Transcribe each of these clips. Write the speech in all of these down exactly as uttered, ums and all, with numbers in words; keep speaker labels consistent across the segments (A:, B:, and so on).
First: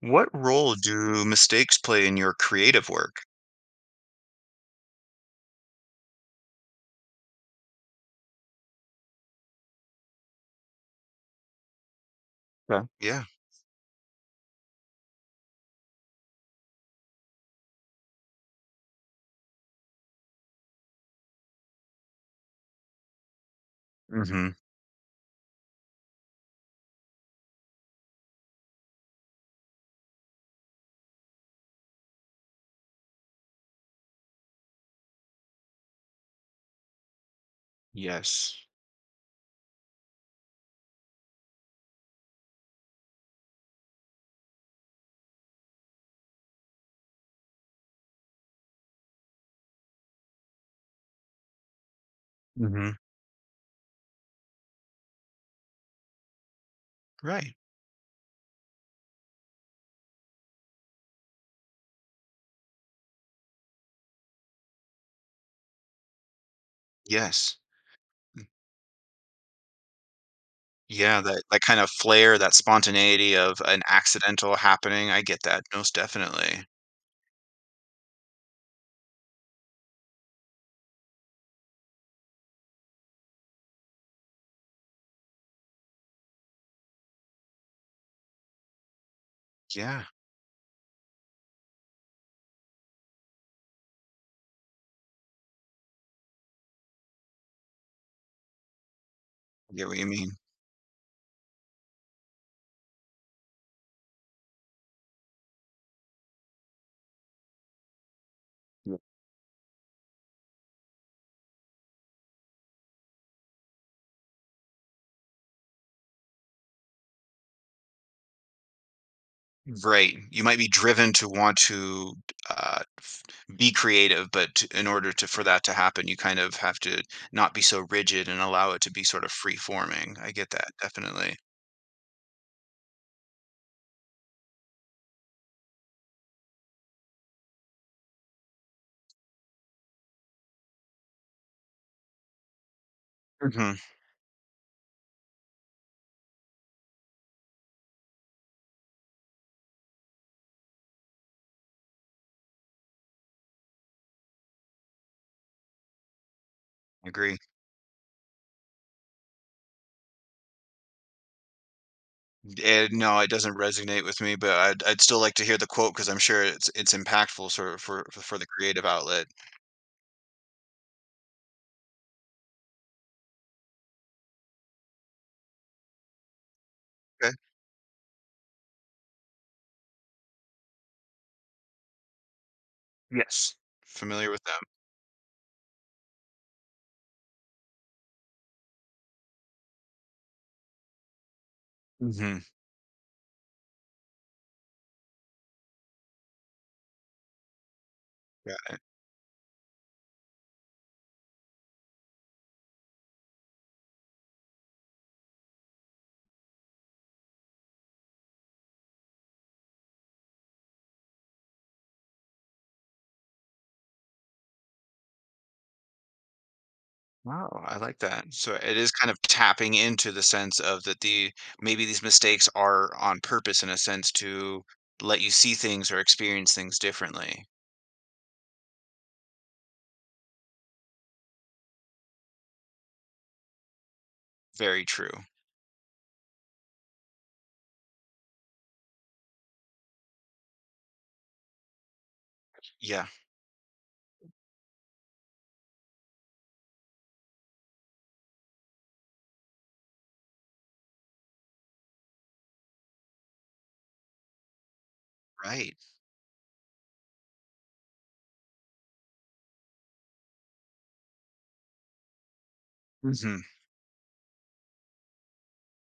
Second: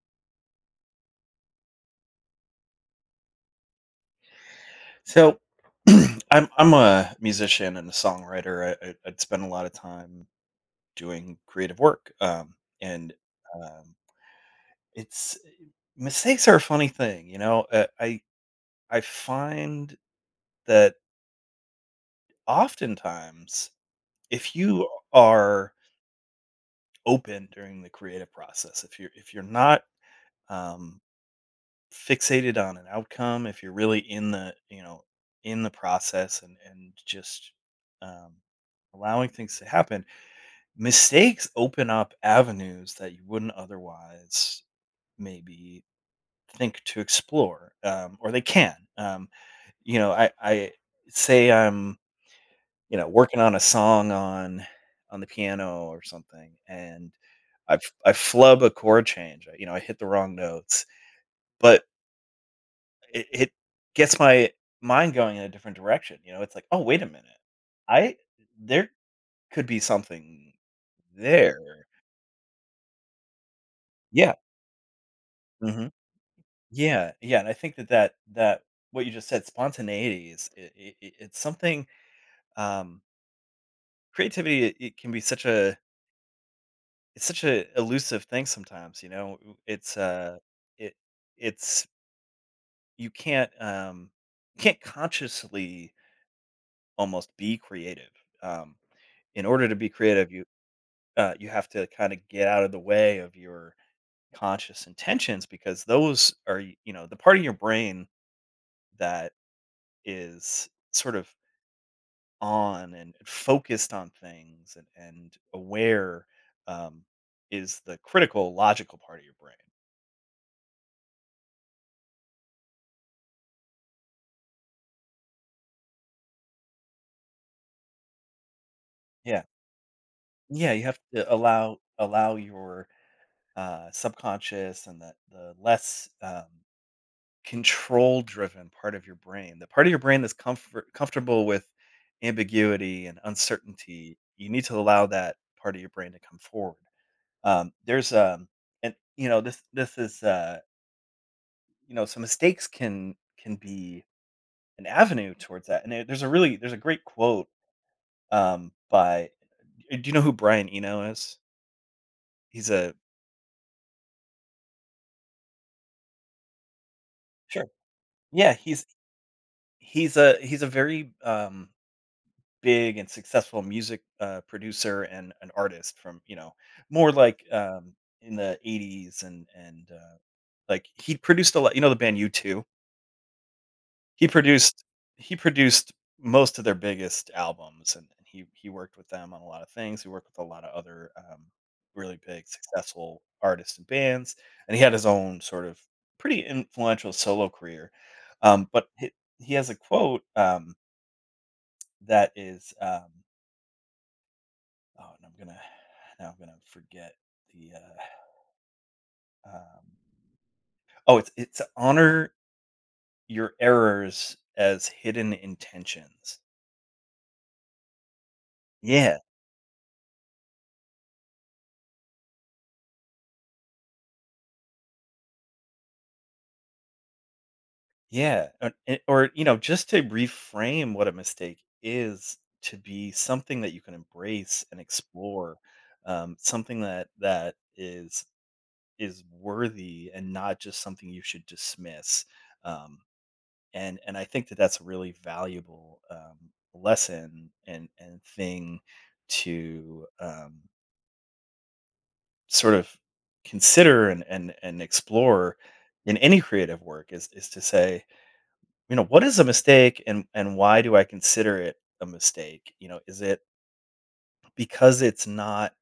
A: What role do mistakes play in your creative work?
B: So I'm I'm a musician and a songwriter. I, I, I spend a lot of time doing creative work, um,
A: Yeah,
B: and
A: yeah.
B: um, it's mistakes are a funny thing, you know. Uh, I I find that oftentimes,
A: hmm
B: if you are open during the creative process, if you're if you're not um, fixated on an outcome, if you're really in the you know in the process and and just um,
A: Yes.
B: allowing things to happen. Mistakes open up avenues that you wouldn't otherwise maybe think to explore, um, or they can. Um, you know, I, I say I'm,
A: hmm
B: you know, working on a song on on the piano or something, and
A: Right.
B: I f- I flub a chord change. You know, I hit the wrong notes, but it, it gets my mind going in a different direction. You know, it's like, oh, wait a minute,
A: Yes.
B: I
A: Mm.
B: there could be something
A: Yeah, that
B: there.
A: that kind of flair, that spontaneity of an
B: Yeah.
A: accidental happening. I get that,
B: Mm-hmm.
A: most definitely.
B: Yeah, yeah, and I think that that that what you just said, spontaneity is I I I- it's something um creativity it, it can be such a it's such a elusive thing sometimes, you know. It's
A: Yeah,
B: uh it it's You can't um you can't consciously almost be creative. Um in order
A: I
B: to
A: get
B: be
A: what you mean.
B: creative, you uh you have to kind of get out of the way of your conscious intentions because those are y- you know, the part of your brain
A: Yeah.
B: that is sort of on and focused on things and, and aware, um, is the critical logical part of your brain.
A: Right. You might be driven to want to uh, be creative, but t- in order to for that to happen, you kind of have to not be so rigid and allow it to be sort of
B: Yeah,
A: free forming. I get that,
B: yeah, you have to
A: definitely.
B: allow allow your uh, subconscious and the the less, um, control driven part of your brain, the part of your brain that's comfort comfortable with ambiguity and
A: hmm
B: uncertainty. You need to allow that part of your brain to come forward. Um, there's um, And you know this this is uh, you know, so mistakes can can be an avenue towards that. And there there's a really there's a great
A: Agree.
B: quote, um, by, uh, do you know who Brian Eno is? He's
A: Eh,
B: a
A: no, it doesn't resonate with me, but I'd I'd still like to hear the quote because 'cause I'm sure it's it's impactful,
B: Sure.
A: sort of, for for for the
B: Yeah,
A: creative
B: he's
A: outlet.
B: he's a he's a very, um, big and successful music, uh, producer and an artist from, you know, more
A: Okay.
B: like, um, in the eighties and and uh, like he produced a lot. You know the band U two.
A: Yes.
B: He
A: Familiar with them.
B: produced he produced most of their biggest albums, and and he he worked with them on a lot of things. He worked with a lot of other, um, really
A: Mhm.
B: big, successful artists and bands, and he had his own sort of pretty influential solo career. Um,
A: Yeah.
B: but he he has a quote, um, that is, um oh, and I'm gonna now I'm gonna forget the, uh, um oh, it's it's honor your errors as hidden intentions.
A: Wow, I like that. So it is kind
B: Yeah.
A: of tapping into the sense of that the maybe these mistakes are on purpose, in a sense, to let you see things or experience things differently.
B: Yeah, or eh, or, you know, just to reframe what a mistake is to be something that you can embrace and
A: Very true.
B: explore, um, something that that is is worthy and not just something you should dismiss, um,
A: Yeah,
B: and and I think that that's a really valuable, um, lesson and and thing to, um, sort of consider and and and explore
A: right.
B: in any creative work is is to say, you know, what is a mistake and and why do I consider it a mistake? You know, is it
A: Mhm.
B: because it's not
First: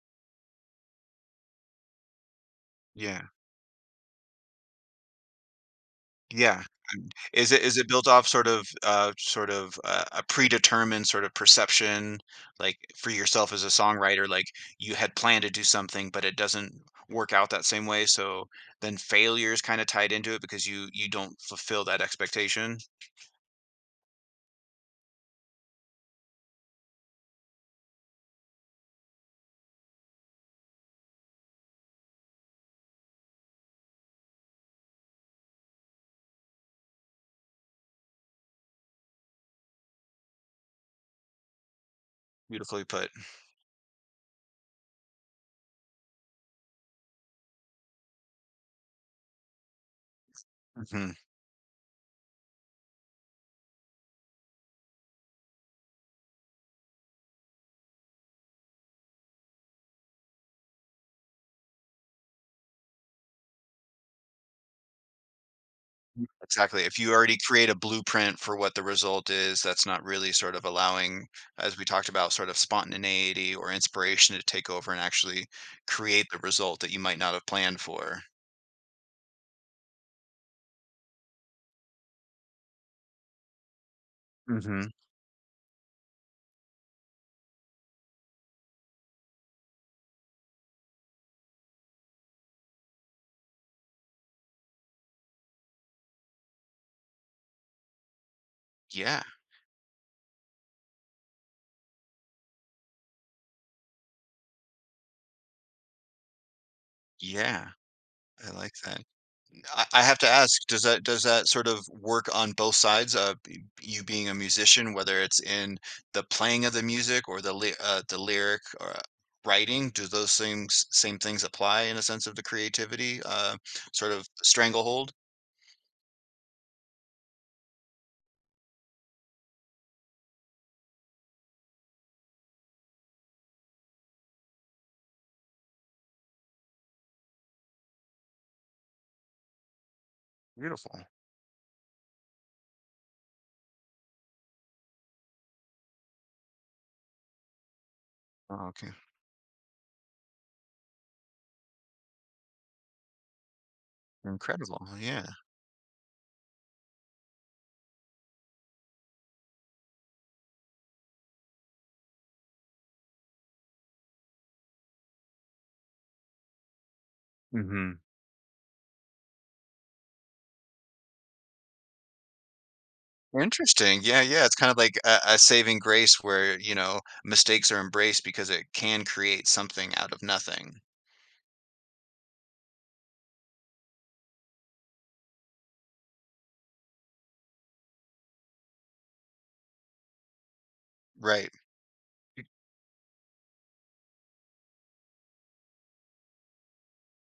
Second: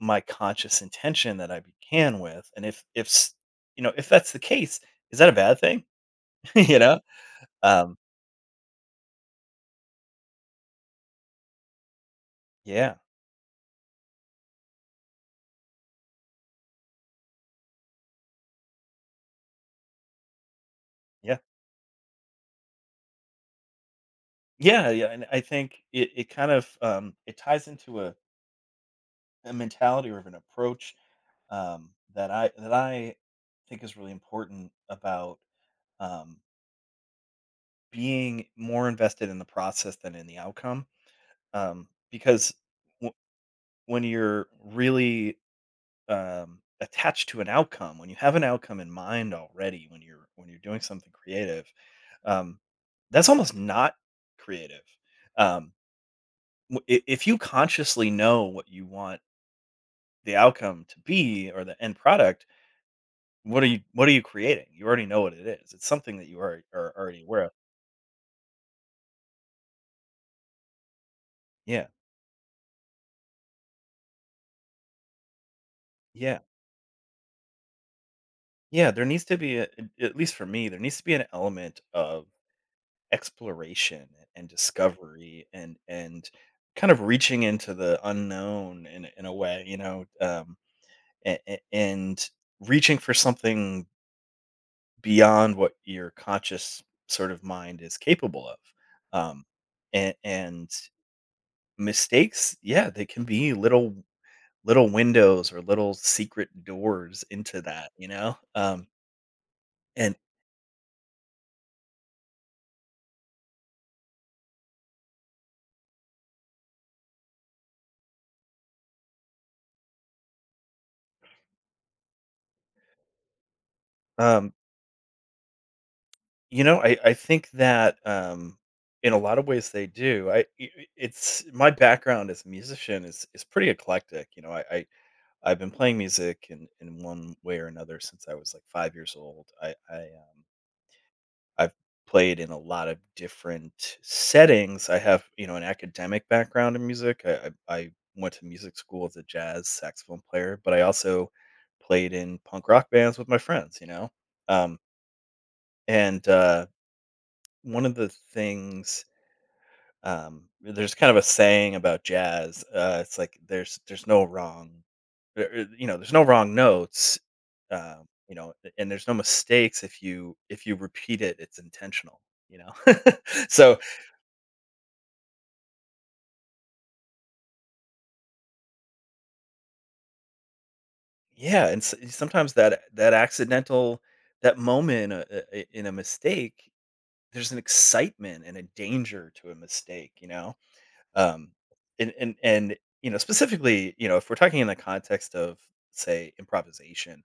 B: my conscious intention that I began with? And if if
A: Yeah.
B: s- you know, if that's the case, is that a bad thing?
A: Yeah.
B: You know?
A: Is it, is it
B: Um
A: built off sort of, uh, sort of, uh, a predetermined sort of perception, like,
B: yeah.
A: for yourself as a songwriter, like, you had planned to do something, but it doesn't work out that same way, so then failure is kinda tied into it because you you
B: Yeah.
A: don't fulfill that expectation?
B: Yeah, yeah, and I think it it kind of um it ties into a, a mentality or of an approach, um that I that I think is really important about, um being more invested in the process than in the outcome. Um, because
A: Beautifully put.
B: w- when you're really, um, attached to an outcome, when you have an outcome in mind already, when you're when you're doing something
A: Mhm.
B: creative, um, that's almost not creative. Um, w- i- if you consciously know what you want the outcome to be or the end product, what are you what are you creating? You already know what it is. It's something that you are,
A: Exactly.
B: are
A: If you
B: already
A: already
B: aware of.
A: create a blueprint for what the result is, that's not really sort of allowing, as
B: Yeah,
A: we talked about, sort of spontaneity or inspiration to take over and actually create the
B: yeah,
A: result that you might not have planned for.
B: yeah. There needs to be a, at least for me, there needs to be an element of exploration and
A: Mhm.
B: discovery and and kind of reaching into the unknown in a- in a way, you know, um, and, and reaching for something beyond what your conscious sort of mind is capable of.
A: Yeah,
B: Um, and, and mistakes, yeah, they can be little little windows or little secret doors into
A: yeah,
B: that, you know.
A: I like
B: Um,
A: that. I I
B: and
A: have to ask, does that, does that sort of work on both sides of y you being a musician, whether it's in the playing of the music or the ly uh, the lyric, or uh, writing? Do those things, same things, apply in a sense of the creativity, uh, sort of
B: um,
A: stranglehold?
B: You know, I I think that, um, in a lot of ways they do. I I I It's my background as a musician is is pretty eclectic, you know, I I I've been playing music in in one way or another since I was, like, five years old. I I, um,
A: Beautiful.
B: I've played in a lot of different settings. I have, you know, an academic background in music. I I I went to
A: Oh,
B: music
A: okay.
B: school as a jazz saxophone player, but I also played in punk rock bands with my friends, you know? Um,
A: Incredible, yeah.
B: and, uh, one of the things. Um, there's kind of a saying about jazz. Uh, it's like there's there's no wrong, there- er, you know, there's no wrong notes.
A: Mhm.
B: Um, you know, and there's no mistakes. If you if you repeat it, it's intentional. You know, so
A: Interesting, yeah, yeah, it's kind of like a a saving grace where, you know, mistakes are embraced because it can create something out of nothing.
B: yeah, and s sometimes that that accidental that moment, uh, uh, i- in a mistake, there's an excitement and a danger to a mistake. You know, um,
A: Right.
B: and and and, you know, specifically, you know, if we're talking in the context of say improvisation,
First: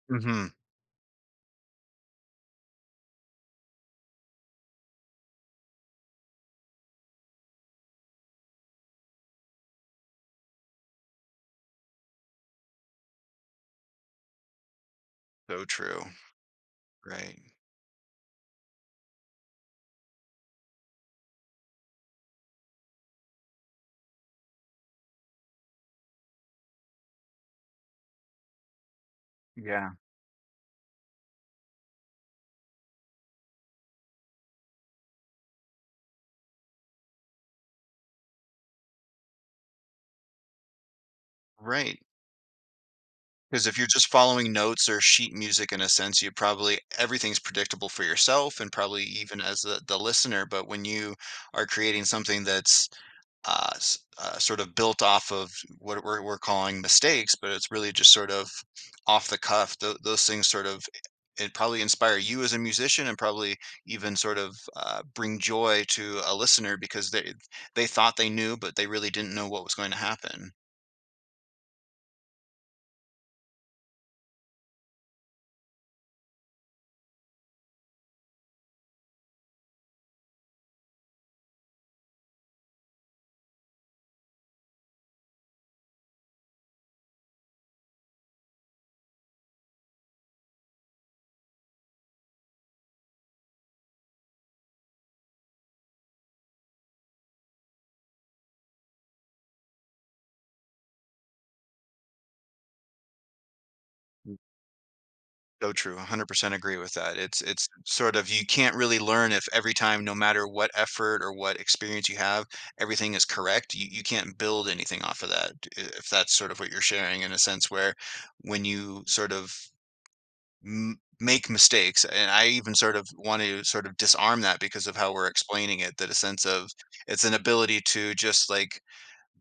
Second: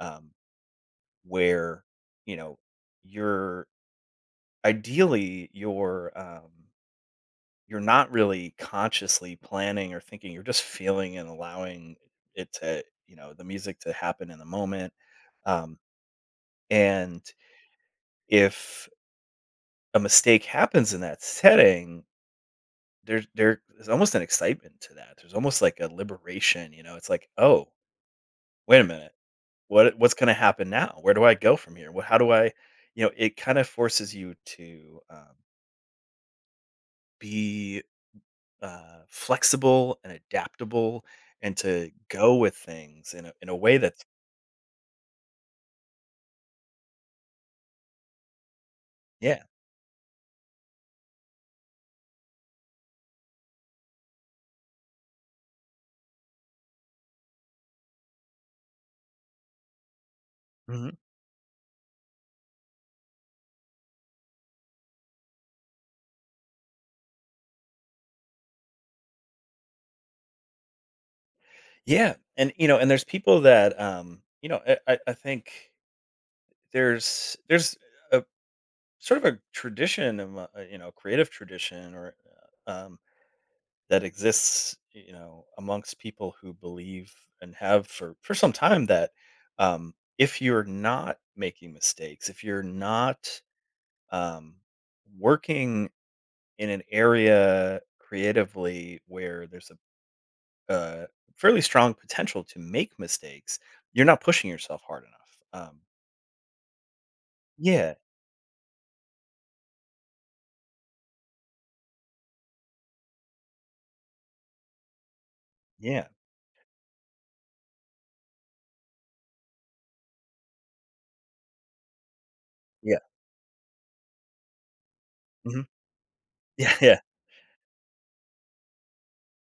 B: um,
A: Mhm.
B: where, you know, you're ideally you're, um, you're not really consciously planning or thinking. You're just feeling and allowing it to you know the music to happen in the moment.
A: So
B: Um,
A: true.
B: and
A: Right.
B: if a mistake happens in that setting, there's there- there's almost an excitement to that. There's almost like a liberation. You know, it's like oh wait a minute
A: Yeah.
B: what what's going to happen now, where do I go from here, what, how do I, you know, it kind of forces you to, um, be, uh, flexible and adaptable and to
A: Right.
B: go with things in a in a
A: Because if
B: way
A: you're
B: that's
A: just following notes or sheet music, in a sense, you probably everything's predictable for yourself and probably even
B: yeah.
A: as the, the listener. But when you are creating something that's uh, s- uh, sort of built off of what we're, we're calling mistakes, but it's really just sort of off the cuff. Tho- those things sort of,
B: Mhm.
A: it probably inspire you as a musician and probably even sort of uh, bring joy to a listener because they they thought they knew, but they really didn't know what was going to happen.
B: Yeah, and, you know, and there's people that, um, you know, I I I think there's there's a sort of a tradition amo uh, you know, creative tradition or, uh, um, that exists, you know, amongst people who believe and have for for some time that, um, if you're not making mistakes, if you're not, um, working in an area creatively where there's a, a fairly strong potential to make mistakes, you're not pushing yourself hard enough.
A: So
B: Um,
A: true, one hundred percent agree with that. It's it's
B: yeah,
A: sort of you can't really learn if every time, no matter what effort or what experience you have, everything is correct. You you can't build anything off of that. i-
B: yeah,
A: If that's sort of what you're sharing, in a sense, where when you sort of m make mistakes, and I even sort
B: yeah,
A: of want to sort of disarm that because of how we're
B: mhm,
A: explaining it, that a sense of,
B: yeah, yeah,
A: it's an ability to just like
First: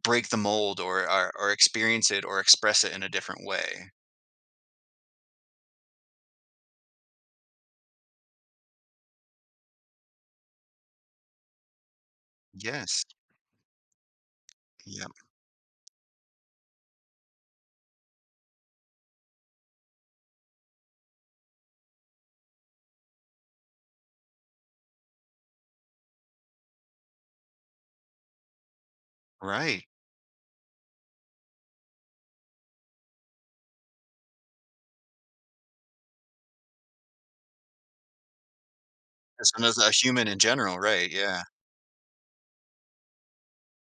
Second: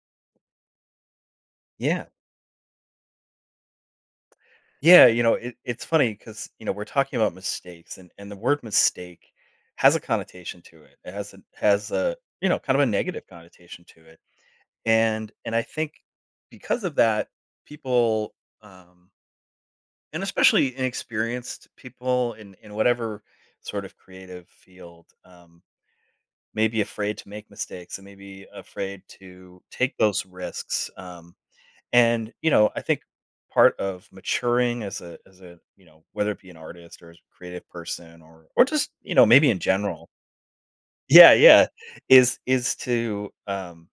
A: break the mold, or or, or
B: yeah,
A: experience it, or express it in a different way.
B: yeah. You know, it, it's funny because you know we're talking about mistakes, and and the word mistake has a connotation to it. It has a has a you know, kind of a
A: Yes.
B: negative connotation to it,
A: Yep.
B: and and I think because of that, people. Um, And especially inexperienced people in in whatever sort of creative field, um, may be afraid to make mistakes and maybe afraid to
A: Right.
B: take those risks, um, and, you know, I think part of maturing as a as a, you know, whether it be an artist or as a creative person or or just, you know, maybe
A: As
B: in
A: soon as a
B: general.
A: human, in general, right,
B: Yeah,
A: yeah.
B: yeah, is is to, um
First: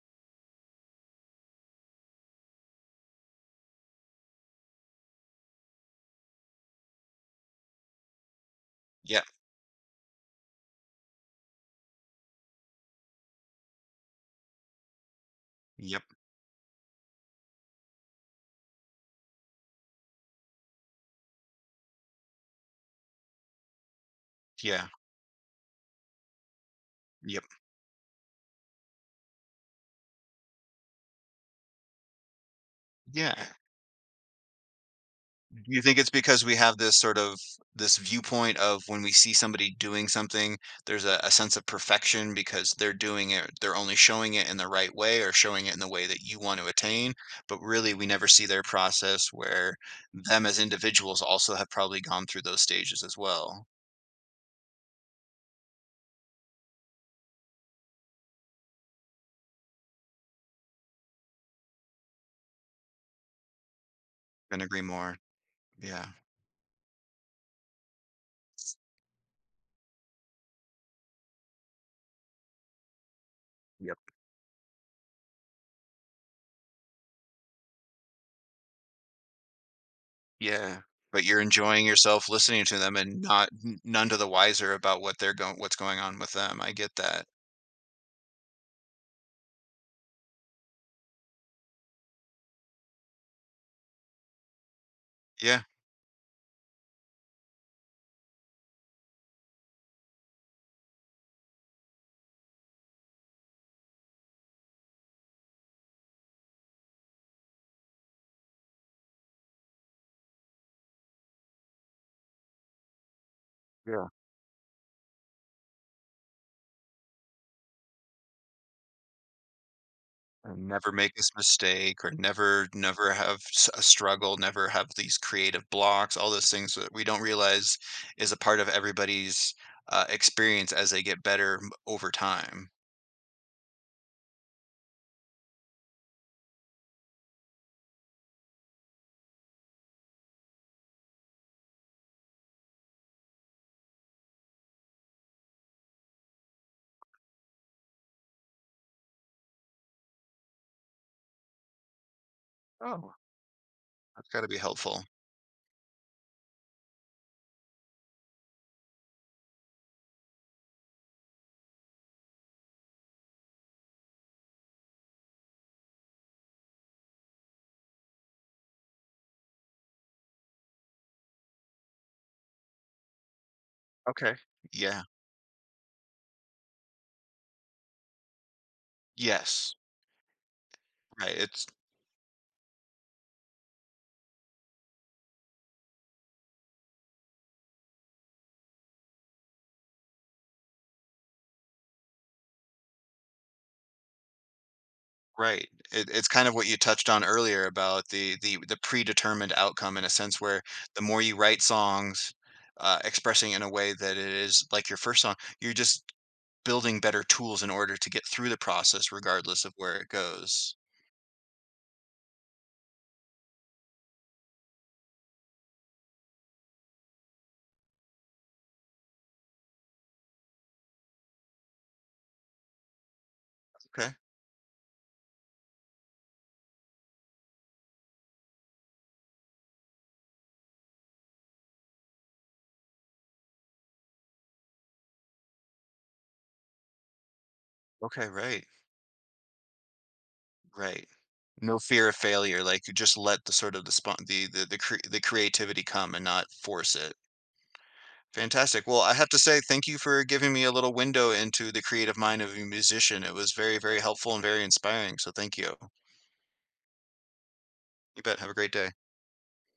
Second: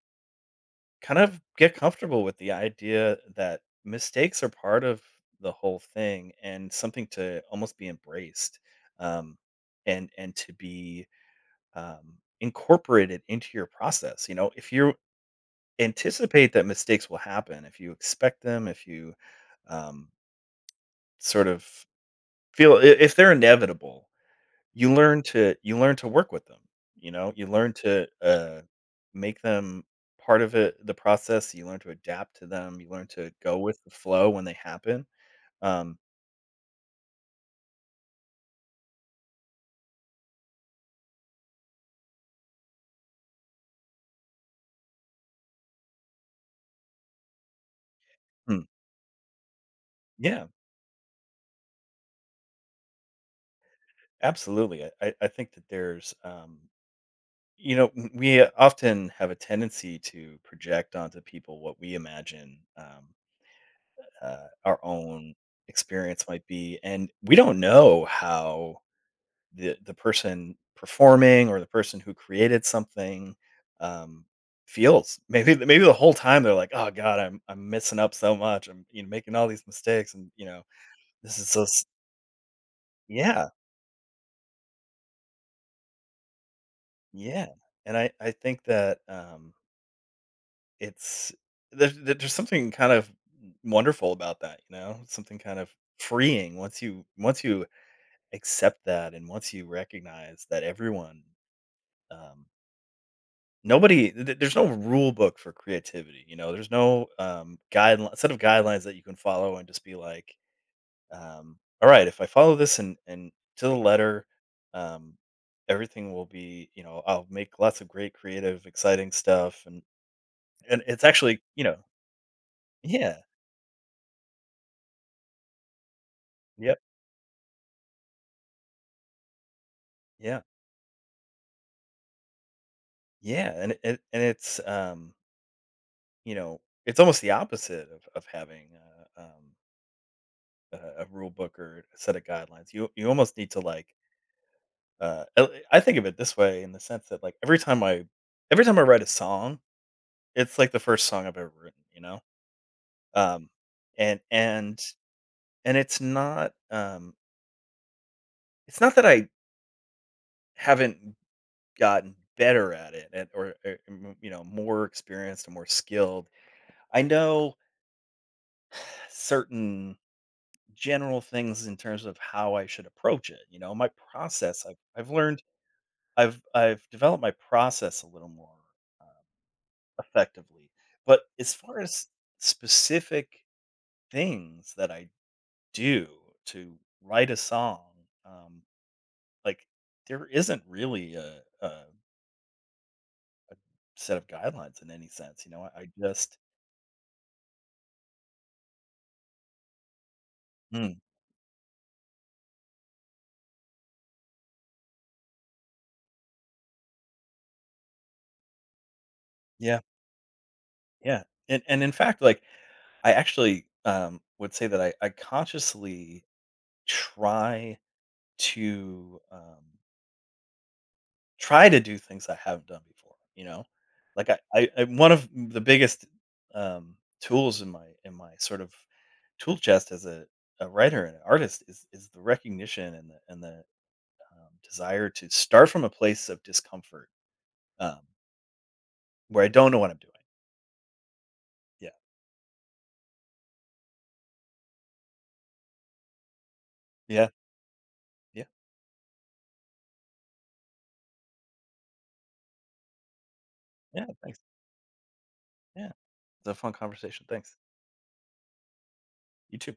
B: kind of get comfortable with the idea that mistakes are part of the whole thing and something to almost be embraced,
A: Yep,
B: um, and and to be, um, incorporated into your process. You know, if you
A: yep,
B: anticipate that mistakes will happen, if you expect them, if you, um, sort of feel, i- if they're inevitable,
A: yeah,
B: you learn to you learn to work with them, you know?
A: yep,
B: You learn to, uh, make them part of it the process, you learn to adapt to them, you learn to
A: yeah.
B: go with the flow when they happen,
A: Do you think
B: um
A: it's because we have this sort of this viewpoint of when we see somebody doing something, there's a a sense of perfection because they're doing it, they're only showing it in the right way or showing it in the way that you want to attain, but really we never see
B: hmm,
A: their process, where
B: yeah,
A: them as individuals also have probably gone through those stages as well.
B: absolutely, I I I think that there's, um you know, w we often have a tendency to project onto people what we imagine, um, uh,
A: Can
B: our
A: agree more.
B: own
A: Yeah.
B: experience might be, and we don't know how the the person performing or the person who created something,
A: Yep.
B: um, feels. Maybe th- maybe the whole time they're like, "Oh God, I'm I'm messing up so much. I'm, you know, making all these mistakes, and you know
A: Yeah, but
B: this
A: you're
B: is so s-
A: enjoying yourself listening to them and not,
B: yeah,
A: n none to the wiser about what they're going, what's going on with them. I get that.
B: yeah." And I I think that, um, it's there's, there's something kind of wonderful about that. You know, something kind
A: Yeah,
B: of freeing once you once you accept that and once you recognize that everyone, um, nobody th there's no rule book for creativity, you know? There's no, um, guidelin set of guidelines that you can follow and just be like, um, "Alright, if I follow this and and to the
A: yeah,
B: letter, um, everything will be, you know, I'll make lots of great creative, exciting stuff," and
A: and
B: and
A: never
B: it's
A: make this
B: actually, you know.
A: mistake, or never, never
B: Yeah.
A: have s a struggle, never have these creative blocks, all those things
B: Yep.
A: that we don't realize is a part of everybody's, uh,
B: Yeah.
A: experience as they get better m over time.
B: Yeah, and it and it's, um, you know, it's almost the opposite of of having a, um, a a rule book or a set of guidelines. You you almost need to, like, Uh, uh, I think of it this way in the sense that, like, every time I every time I write a song, it's like the first song I've ever written, you know?
A: Oh,
B: Um and
A: that's gotta be
B: and
A: helpful.
B: and it's not um it's not that I haven't gotten better at it, and, or, or, m- you know, more experienced and more skilled. I know certain general things in terms of how I should approach it, you know, my
A: Okay.
B: process. I've
A: Yeah.
B: I've learned, I've I've developed my process a little more, uh,
A: Yes.
B: effectively. But
A: Right,
B: as
A: it's
B: far as specific things that I do to write a song, um, like, there isn't really a, a, a set of guidelines in any sense. You know,
A: Right.
B: I, I
A: It, it's
B: just,
A: kind of what you touched on earlier about the the the predetermined outcome, in a sense, where
B: Mm,
A: the more you write songs, uh, expressing in a way that it is like your first song, you're just building better tools in order to get through the process regardless of
B: yeah,
A: where it goes.
B: yeah. And, and in fact, like, I actually, um, would say that I, I consciously try to, um, try to do things I haven't done before, you know?
A: Okay.
B: Like, I I I one of the biggest, um, tools in my in my sort of tool chest as a a writer and an artist is is the recognition and the and the, um, desire to start from a place of discomfort, um,
A: Okay. Right.
B: where I don't know what I'm doing.
A: Right. No
B: Yeah.
A: fear of failure. Like, you just let the sort of the spon- the the the, cre- the creativity come and not force it.
B: Yeah. Yeah.
A: Fantastic. Well, I have to say thank you for giving me a little window into the creative mind of a musician. It was very, very
B: Yeah,
A: helpful
B: thanks.
A: and very inspiring, so thank you.
B: Yeah. It's a fun conversation. Thanks.
A: You bet. Have a great day.
B: You too.